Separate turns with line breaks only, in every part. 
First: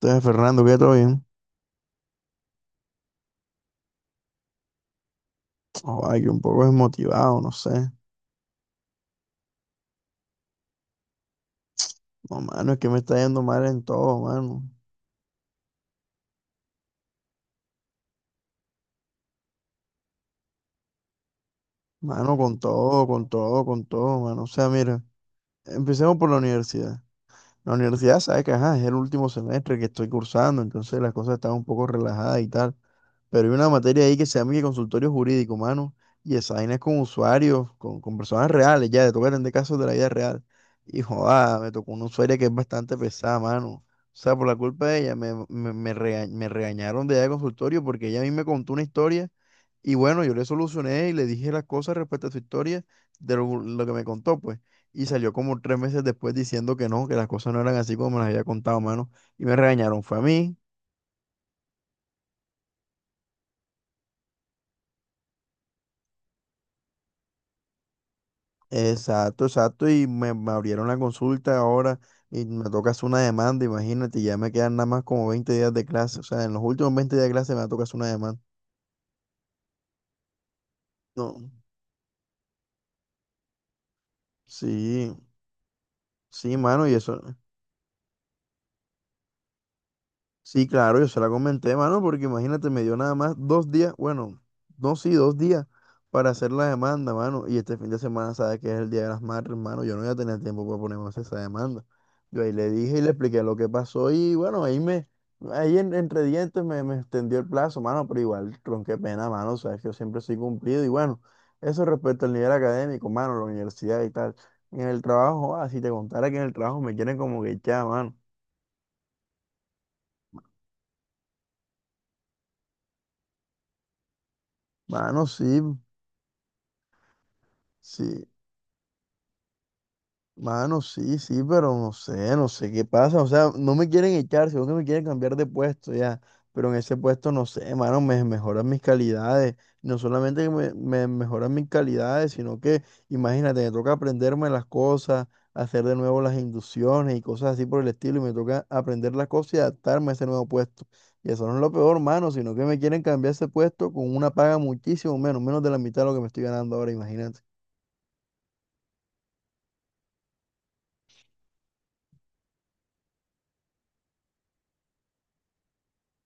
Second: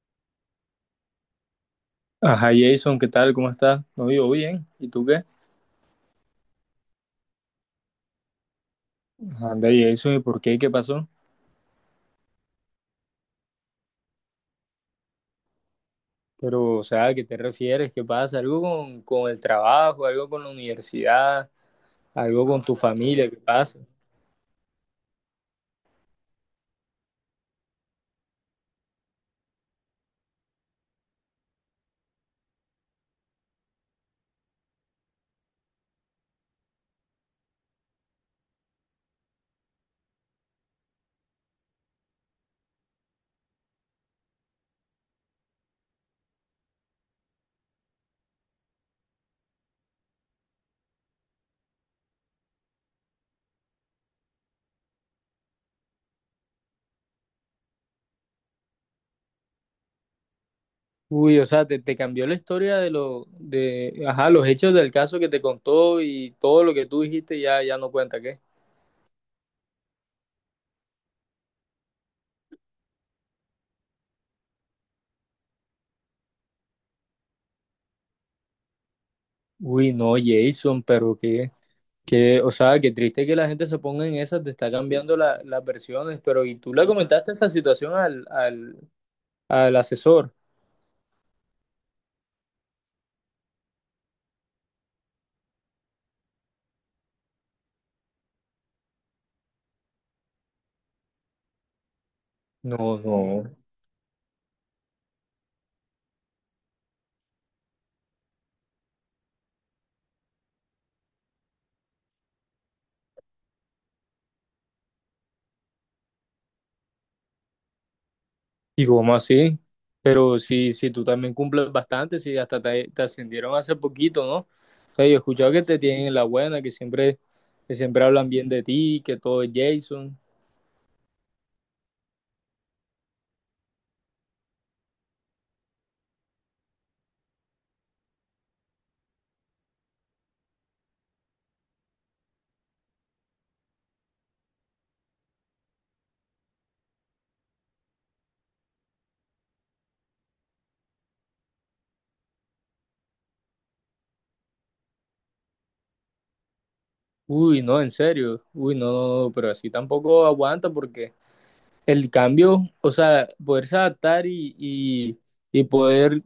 Entonces, Fernando, ¿qué? ¿Todo bien?
Ajá, Jason, ¿qué tal? ¿Cómo estás? No, yo bien. ¿Y tú qué?
Oh, Ay, que un poco desmotivado, no sé.
Anda, Jason, ¿y por qué? ¿Qué pasó?
No, mano, es que me está yendo mal en todo, mano.
Pero, o sea, ¿a qué te refieres? ¿Qué pasa? ¿Algo con el trabajo? ¿Algo con la universidad?
Mano,
¿Algo
con
con tu
todo, con
familia? ¿Qué
todo,
pasa?
con todo, mano. O sea, mira, empecemos por la universidad. La universidad sabe que ajá, es el último semestre que estoy cursando, entonces las cosas están un poco relajadas y tal. Pero hay una materia ahí que se llama que consultorio jurídico, mano. Y esa vaina es con usuarios, con personas reales, ya, te toca atender casos de la vida real. Y joda, me tocó una usuaria que es bastante pesada, mano. O sea, por la culpa de ella, me regañaron de allá de consultorio porque ella a mí me contó una historia. Y bueno, yo le solucioné y le dije las cosas respecto a su historia de lo que me contó, pues y salió como 3 meses después diciendo que no, que las cosas no eran así como me las había contado, mano. Y me regañaron, fue a mí,
Uy, o sea, te cambió la historia de lo, de, ajá, los hechos del caso que te contó y todo lo que tú dijiste ya no cuenta, ¿qué?
exacto, exacto, y me abrieron la consulta ahora y me toca hacer una demanda, imagínate, y ya me quedan nada más como 20 días de clase, o sea, en los últimos 20 días de clase me toca hacer una demanda.
Uy, no, Jason,
No,
o sea, qué triste que la gente se ponga en esas, te está
sí,
cambiando la- las versiones, pero
sí,
¿y tú
mano,
le
y eso.
comentaste esa situación al asesor?
Sí, claro, yo se la comenté, mano, porque imagínate, me dio nada más 2 días, bueno, no, sí, 2 días para hacer la demanda, mano. Y este fin de semana, sabes que es el Día de las Madres, mano. Yo no voy a tener tiempo para ponerme a hacer esa demanda. Yo ahí le dije
No,
y le expliqué lo
no.
que pasó y bueno, ahí entre dientes me extendió el plazo, mano, pero igual, tron, qué pena, mano, sabes que yo siempre soy cumplido. Y bueno, eso respecto al nivel académico, mano, la universidad y tal. En el trabajo, ah, si te contara que en el trabajo me quieren como que echar, mano.
¿Y cómo así? Pero si, si tú también cumples bastante, si hasta te ascendieron hace poquito, ¿no? O sea, yo he
Mano,
escuchado
sí.
que te tienen en la buena, que siempre
Sí,
hablan bien de ti, que todo es Jason.
mano, sí, sí, pero no sé, no sé qué pasa. O sea, no me quieren echar, sino que me quieren cambiar de puesto ya. Pero en ese puesto, no sé, mano, me mejoran mis calidades. No solamente que me mejoran mis calidades, sino que, imagínate, me toca aprenderme las cosas, hacer de nuevo las inducciones y cosas así por el estilo. Y me toca aprender las cosas y adaptarme a ese nuevo puesto. Y eso no es lo peor, mano, sino que me quieren cambiar ese puesto con una paga muchísimo menos, menos de la mitad de lo que me estoy ganando ahora, imagínate.
Uy, no, en serio. Uy, no, no, no, pero así tampoco aguanta porque el cambio, o sea, poderse adaptar y poder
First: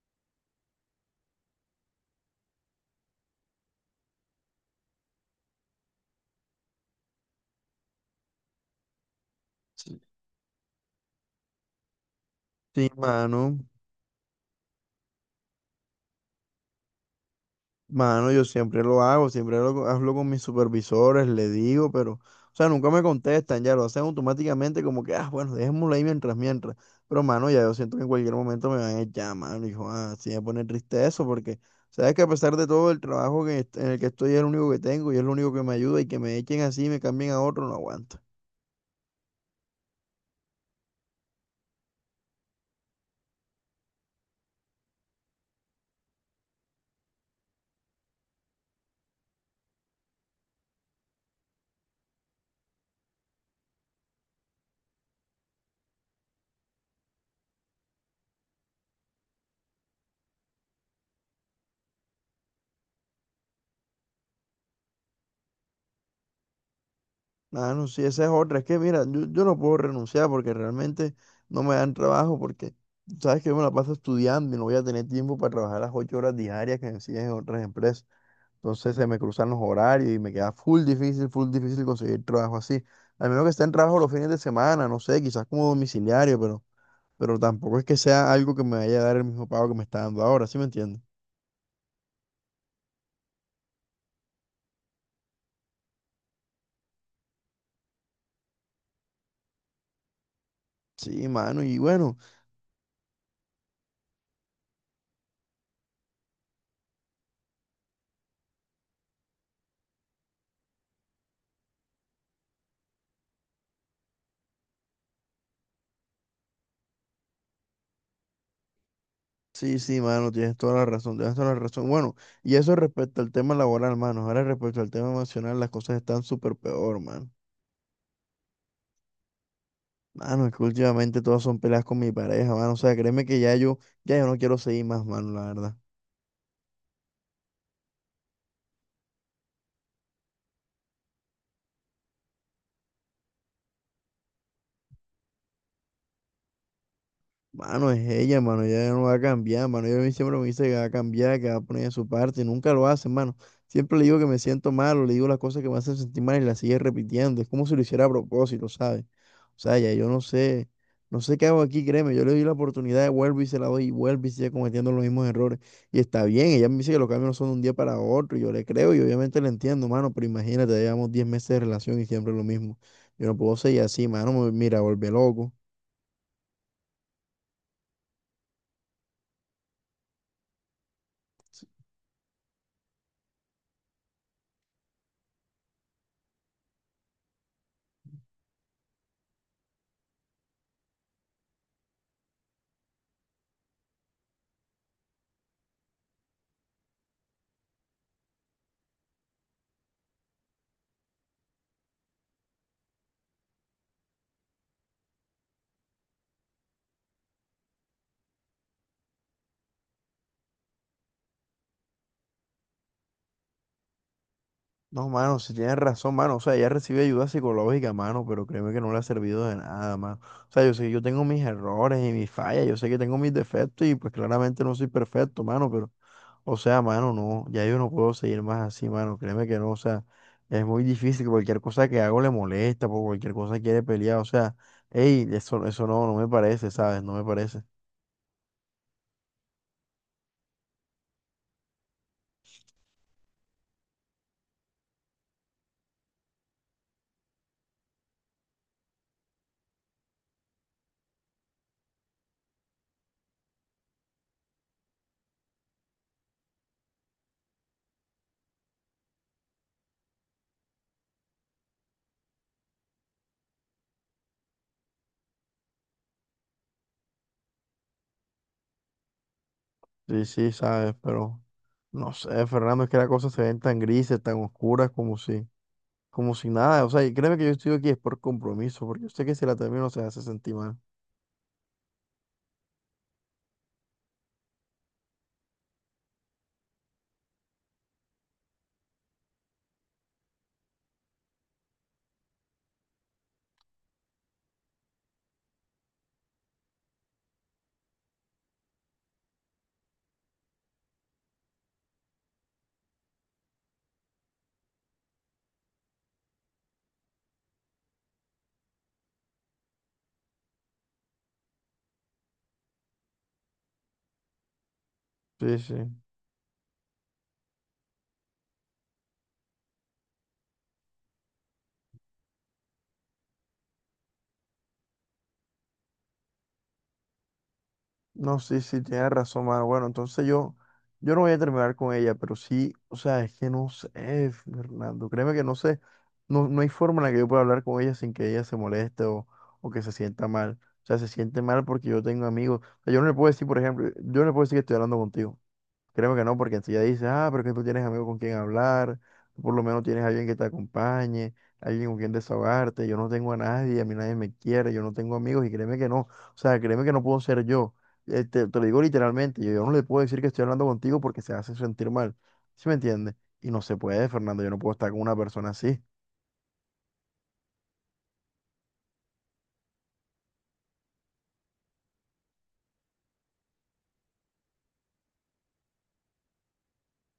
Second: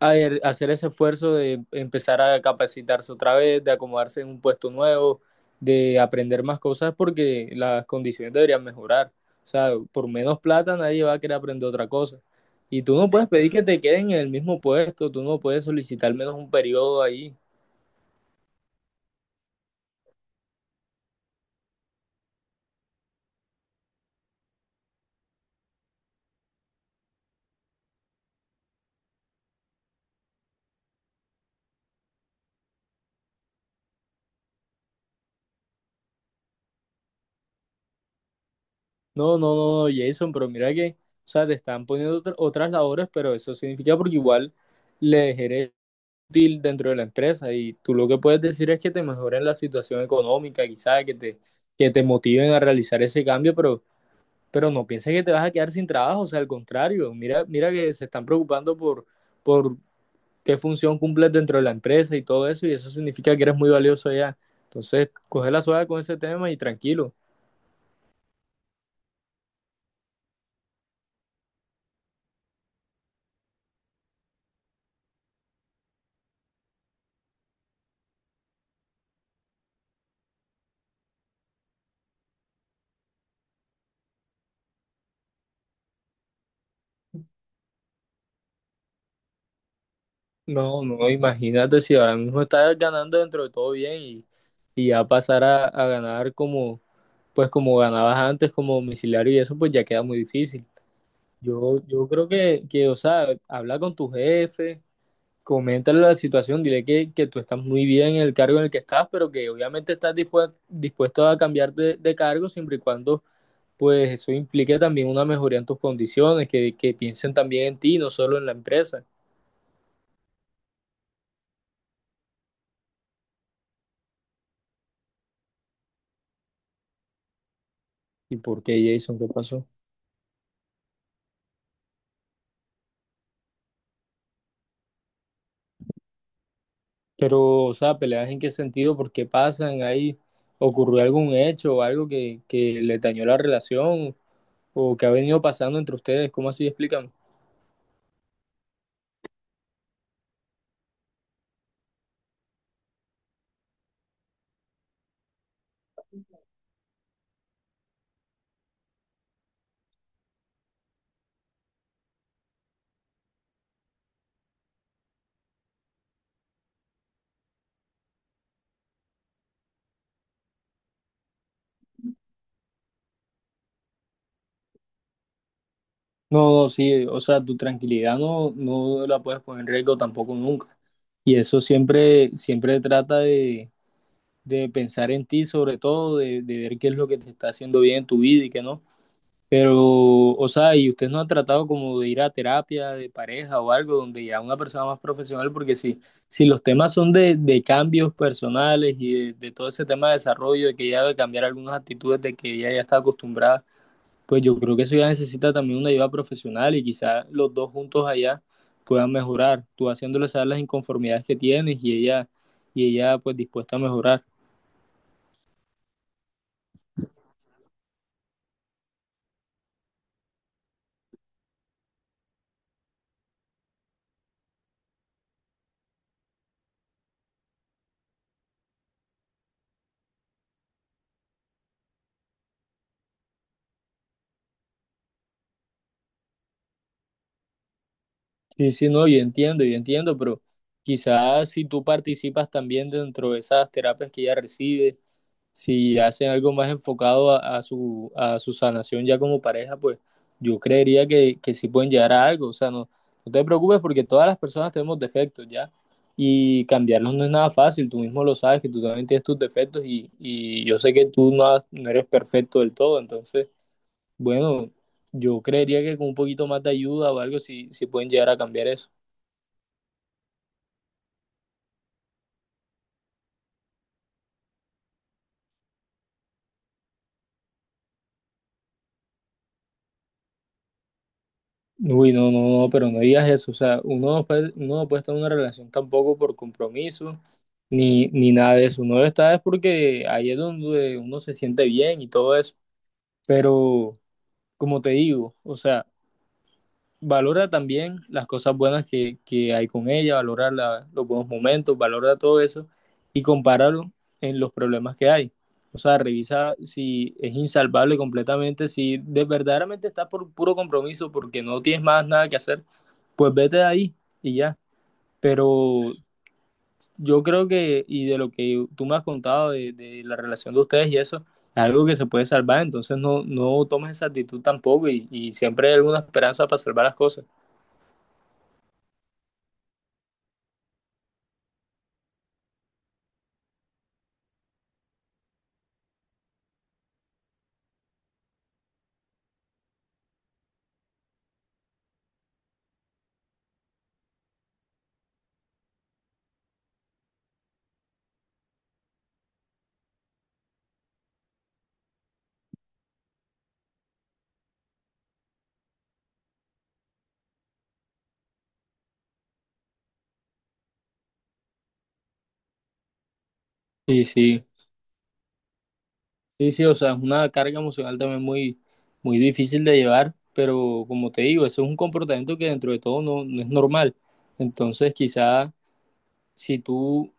hacer ese esfuerzo de empezar a capacitarse otra vez, de acomodarse en un puesto nuevo, de aprender más cosas porque las condiciones deberían mejorar. O sea,
Sí.
por menos plata nadie va a querer aprender otra cosa. Y
Sí,
tú no puedes pedir
mano.
que te queden en el mismo puesto, tú no puedes solicitar menos un periodo ahí.
Mano, yo siempre lo hago, hablo con mis supervisores, le digo, pero, o sea, nunca me contestan, ya lo hacen automáticamente como que, ah, bueno, dejémoslo ahí mientras. Pero, mano, ya yo siento que en cualquier momento me van a echar, mano, hijo, ah, sí me pone triste eso, porque, sabes que a pesar de todo el trabajo en el que estoy es el único que tengo y es lo único que me ayuda y que me echen así y me cambien a otro, no aguanto.
No, no, no, no, Jason, pero mira que, o sea, te están poniendo otra- otras labores, pero eso significa porque igual le ejerces útil dentro de la empresa y tú lo que puedes decir es que te mejoren la situación económica, quizás que te motiven a realizar ese cambio, pero no pienses que te vas a quedar sin trabajo, o sea, al contrario, mira que se están preocupando por qué función cumples dentro de la empresa y todo eso, y eso significa que eres muy valioso ya. Entonces, coge la suave con ese tema y tranquilo.
Ah, no, sí, esa es otra. Es que, mira, yo no puedo renunciar porque realmente no me dan trabajo porque, sabes que yo me la paso estudiando y no voy a tener tiempo para trabajar las 8 horas diarias que me exigen en otras empresas. Entonces se me cruzan los horarios y me queda full difícil conseguir trabajo así. Al menos que esté en trabajo los fines de semana, no sé, quizás como domiciliario, pero tampoco es que sea algo que me vaya a dar el mismo pago que me está dando ahora, ¿sí me
No,
entiendes?
no, imagínate si ahora mismo estás ganando dentro de todo bien y ya pasar a ganar como, pues como ganabas antes como domiciliario y eso, pues ya queda muy difícil.
Sí, mano, y
Yo
bueno.
creo o sea, habla con tu jefe, coméntale la situación, dile que tú estás muy bien en el cargo en el que estás, pero que obviamente estás dispue- dispuesto a cambiar de cargo siempre y cuando pues eso implique también una mejoría en tus condiciones, que piensen también en ti, no solo en la empresa.
Sí, sí, mano, tienes toda la razón, tienes toda la razón. Bueno, y eso respecto al tema laboral, mano. Ahora respecto al tema emocional, las cosas están súper peor, mano.
¿Y por qué, Jason? ¿Qué pasó?
Mano, es que últimamente todas son peleas con mi pareja, mano. O sea, créeme que ya yo no quiero seguir más, mano, la verdad.
Pero, o sea, peleas en qué sentido, por qué pasan, ahí ocurrió algún hecho o algo que le dañó la relación o que ha venido pasando entre ustedes, ¿cómo así? Explícame.
Mano, es ella, mano, ella no va a cambiar, mano. Ella a mí siempre me dice que va a cambiar, que va a poner de su parte, y nunca lo hace, mano. Siempre le digo que me siento mal, o le digo las cosas que me hacen sentir mal y la sigue repitiendo. Es como si lo hiciera a propósito, ¿sabes? O sea, ya yo no sé, no sé qué hago aquí, créeme. Yo le doy la oportunidad, vuelvo y se la doy, y vuelve y sigue cometiendo los mismos errores. Y está bien, ella me dice que los cambios no son de un día para otro, y yo le creo y obviamente le entiendo, mano, pero imagínate, ya llevamos 10 meses de relación y siempre lo mismo. Yo no puedo seguir así, mano, mira, volver loco.
No, no, sí, o sea, tu tranquilidad no la puedes poner en riesgo tampoco nunca. Y eso siempre trata de pensar en ti, sobre todo, de ver qué es lo que te está haciendo bien en tu vida y qué no. Pero, o sea, y usted no ha tratado como de ir a terapia de pareja o algo donde ya una persona más profesional, porque si, si los temas son de cambios personales y de todo ese tema de desarrollo, de que ella debe cambiar algunas actitudes de que ella ya está acostumbrada pues yo creo que eso ya necesita también una ayuda profesional y quizás los dos juntos allá puedan mejorar, tú haciéndole saber las inconformidades que tienes y ella pues dispuesta a mejorar.
No, mano, si tienes razón, mano. O sea, ella recibe ayuda psicológica, mano, pero créeme que no le ha servido de nada, mano. O sea, yo sé que yo tengo mis errores y mis fallas, yo sé que tengo mis defectos y pues claramente no soy perfecto, mano, pero, o sea, mano, no, ya yo no puedo seguir más así, mano. Créeme que no, o sea, es muy difícil, cualquier cosa que hago le molesta, por cualquier cosa quiere pelear, o sea, hey, eso no, no me parece, ¿sabes? No me parece.
Sí, sí, no, yo entiendo, pero quizás si tú participas también dentro de esas terapias que ella recibe, si hacen algo más enfocado a su sanación ya como pareja, pues yo creería que sí pueden llegar a algo. O sea, no, no te preocupes porque todas las personas tenemos defectos ya y cambiarlos no es nada fácil. Tú mismo lo sabes que tú también tienes tus defectos y yo sé que tú no, has- no eres perfecto del todo. Entonces, bueno, yo creería que con un poquito más de ayuda o algo sí, sí pueden llegar a cambiar eso.
Sí, sí, ¿sabes? Pero, no sé, Fernando, es que las cosas se ven tan grises, tan oscuras como si nada. O sea, y créeme que yo estoy aquí es por compromiso, porque yo sé que si la termino se hace sentir mal.
Uy, no, no, no, pero no digas eso. O sea, uno no puede estar en una relación tampoco por compromiso ni nada de eso. Uno está es porque ahí es donde uno se siente bien y todo eso. Pero, como te digo, o sea, valora también las cosas buenas que hay con ella, valora la- los buenos momentos, valora todo eso y compáralo en los problemas que hay. O sea, revisa si es insalvable completamente, si de, verdaderamente estás por puro compromiso porque no tienes más nada que hacer, pues vete de ahí y ya.
Sí, sí.
Pero yo creo que, y de lo que tú me has contado de la relación de ustedes y eso, es algo que se puede salvar, entonces no, no tomes esa actitud tampoco y, y siempre hay alguna esperanza para salvar las cosas.
No, sí, sí, tienes razón, mano. Bueno, entonces yo no voy a terminar con ella, pero sí, o sea, es que no sé, Fernando. Créeme que no sé, no hay forma en la que yo pueda hablar con ella sin que ella se moleste o que se sienta mal. O sea, se siente mal porque yo tengo amigos. O sea, yo no le puedo decir que estoy hablando contigo. Créeme que no, porque enseguida dices, ah, pero que tú tienes amigos con quien hablar, tú por lo menos tienes alguien que te acompañe, alguien con quien desahogarte, yo no tengo a nadie, a mí nadie me quiere, yo no tengo amigos y créeme que no, o sea, créeme que no puedo ser yo, te lo digo literalmente, yo no le puedo decir que estoy hablando contigo porque se hace sentir mal, ¿sí me entiendes? Y no se
Y
puede, Fernando,
sí,
yo no puedo estar con una persona así.
sí, sí, o sea, es una carga emocional también muy, muy difícil de llevar, pero como te digo, eso es un comportamiento que dentro de todo no, no es normal. Entonces, quizá si tú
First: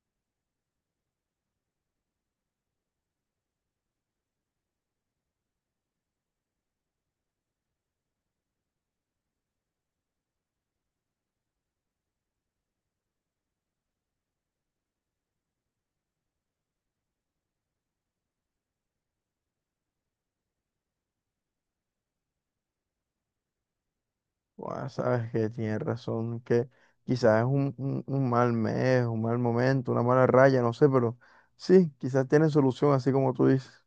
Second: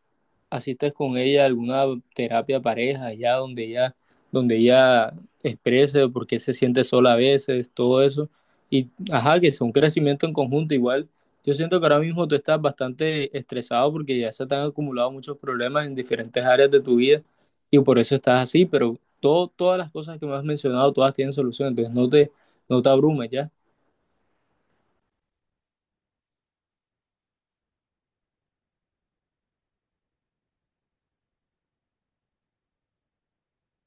asistes con ella a alguna terapia pareja, donde ella exprese por qué se siente sola a veces, todo eso. Y ajá, que es un crecimiento en conjunto igual. Yo siento que ahora mismo tú estás bastante estresado porque ya se te han acumulado muchos problemas en diferentes áreas de tu vida y por eso estás así, pero todo, todas las cosas que me has mencionado, todas tienen solución, entonces no te abrumes ya.
Buah, sabes que tienes razón, que quizás es un, un mal mes, un mal momento, una mala raya, no sé, pero sí, quizás tiene solución, así como tú dices.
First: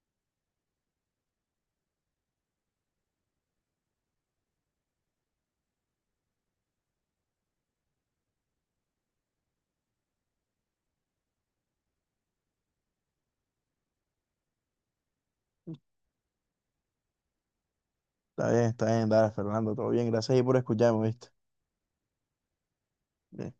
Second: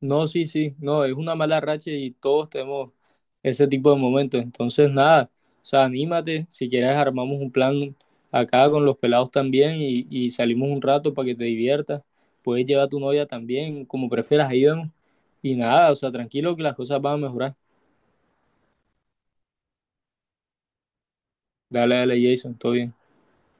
No, sí, sí, no, es una mala racha y todos tenemos ese tipo de momentos. Entonces, nada, o sea, anímate, si quieres armamos un plan acá con los pelados también y salimos un rato para que te diviertas. Puedes llevar a tu novia también, como prefieras, ahí vemos. Y nada, o sea, tranquilo que las cosas van a mejorar.
Está bien, dale, Fernando, todo bien, gracias ahí por escucharme, ¿viste?
Dale, dale, Jason, todo bien.
Bien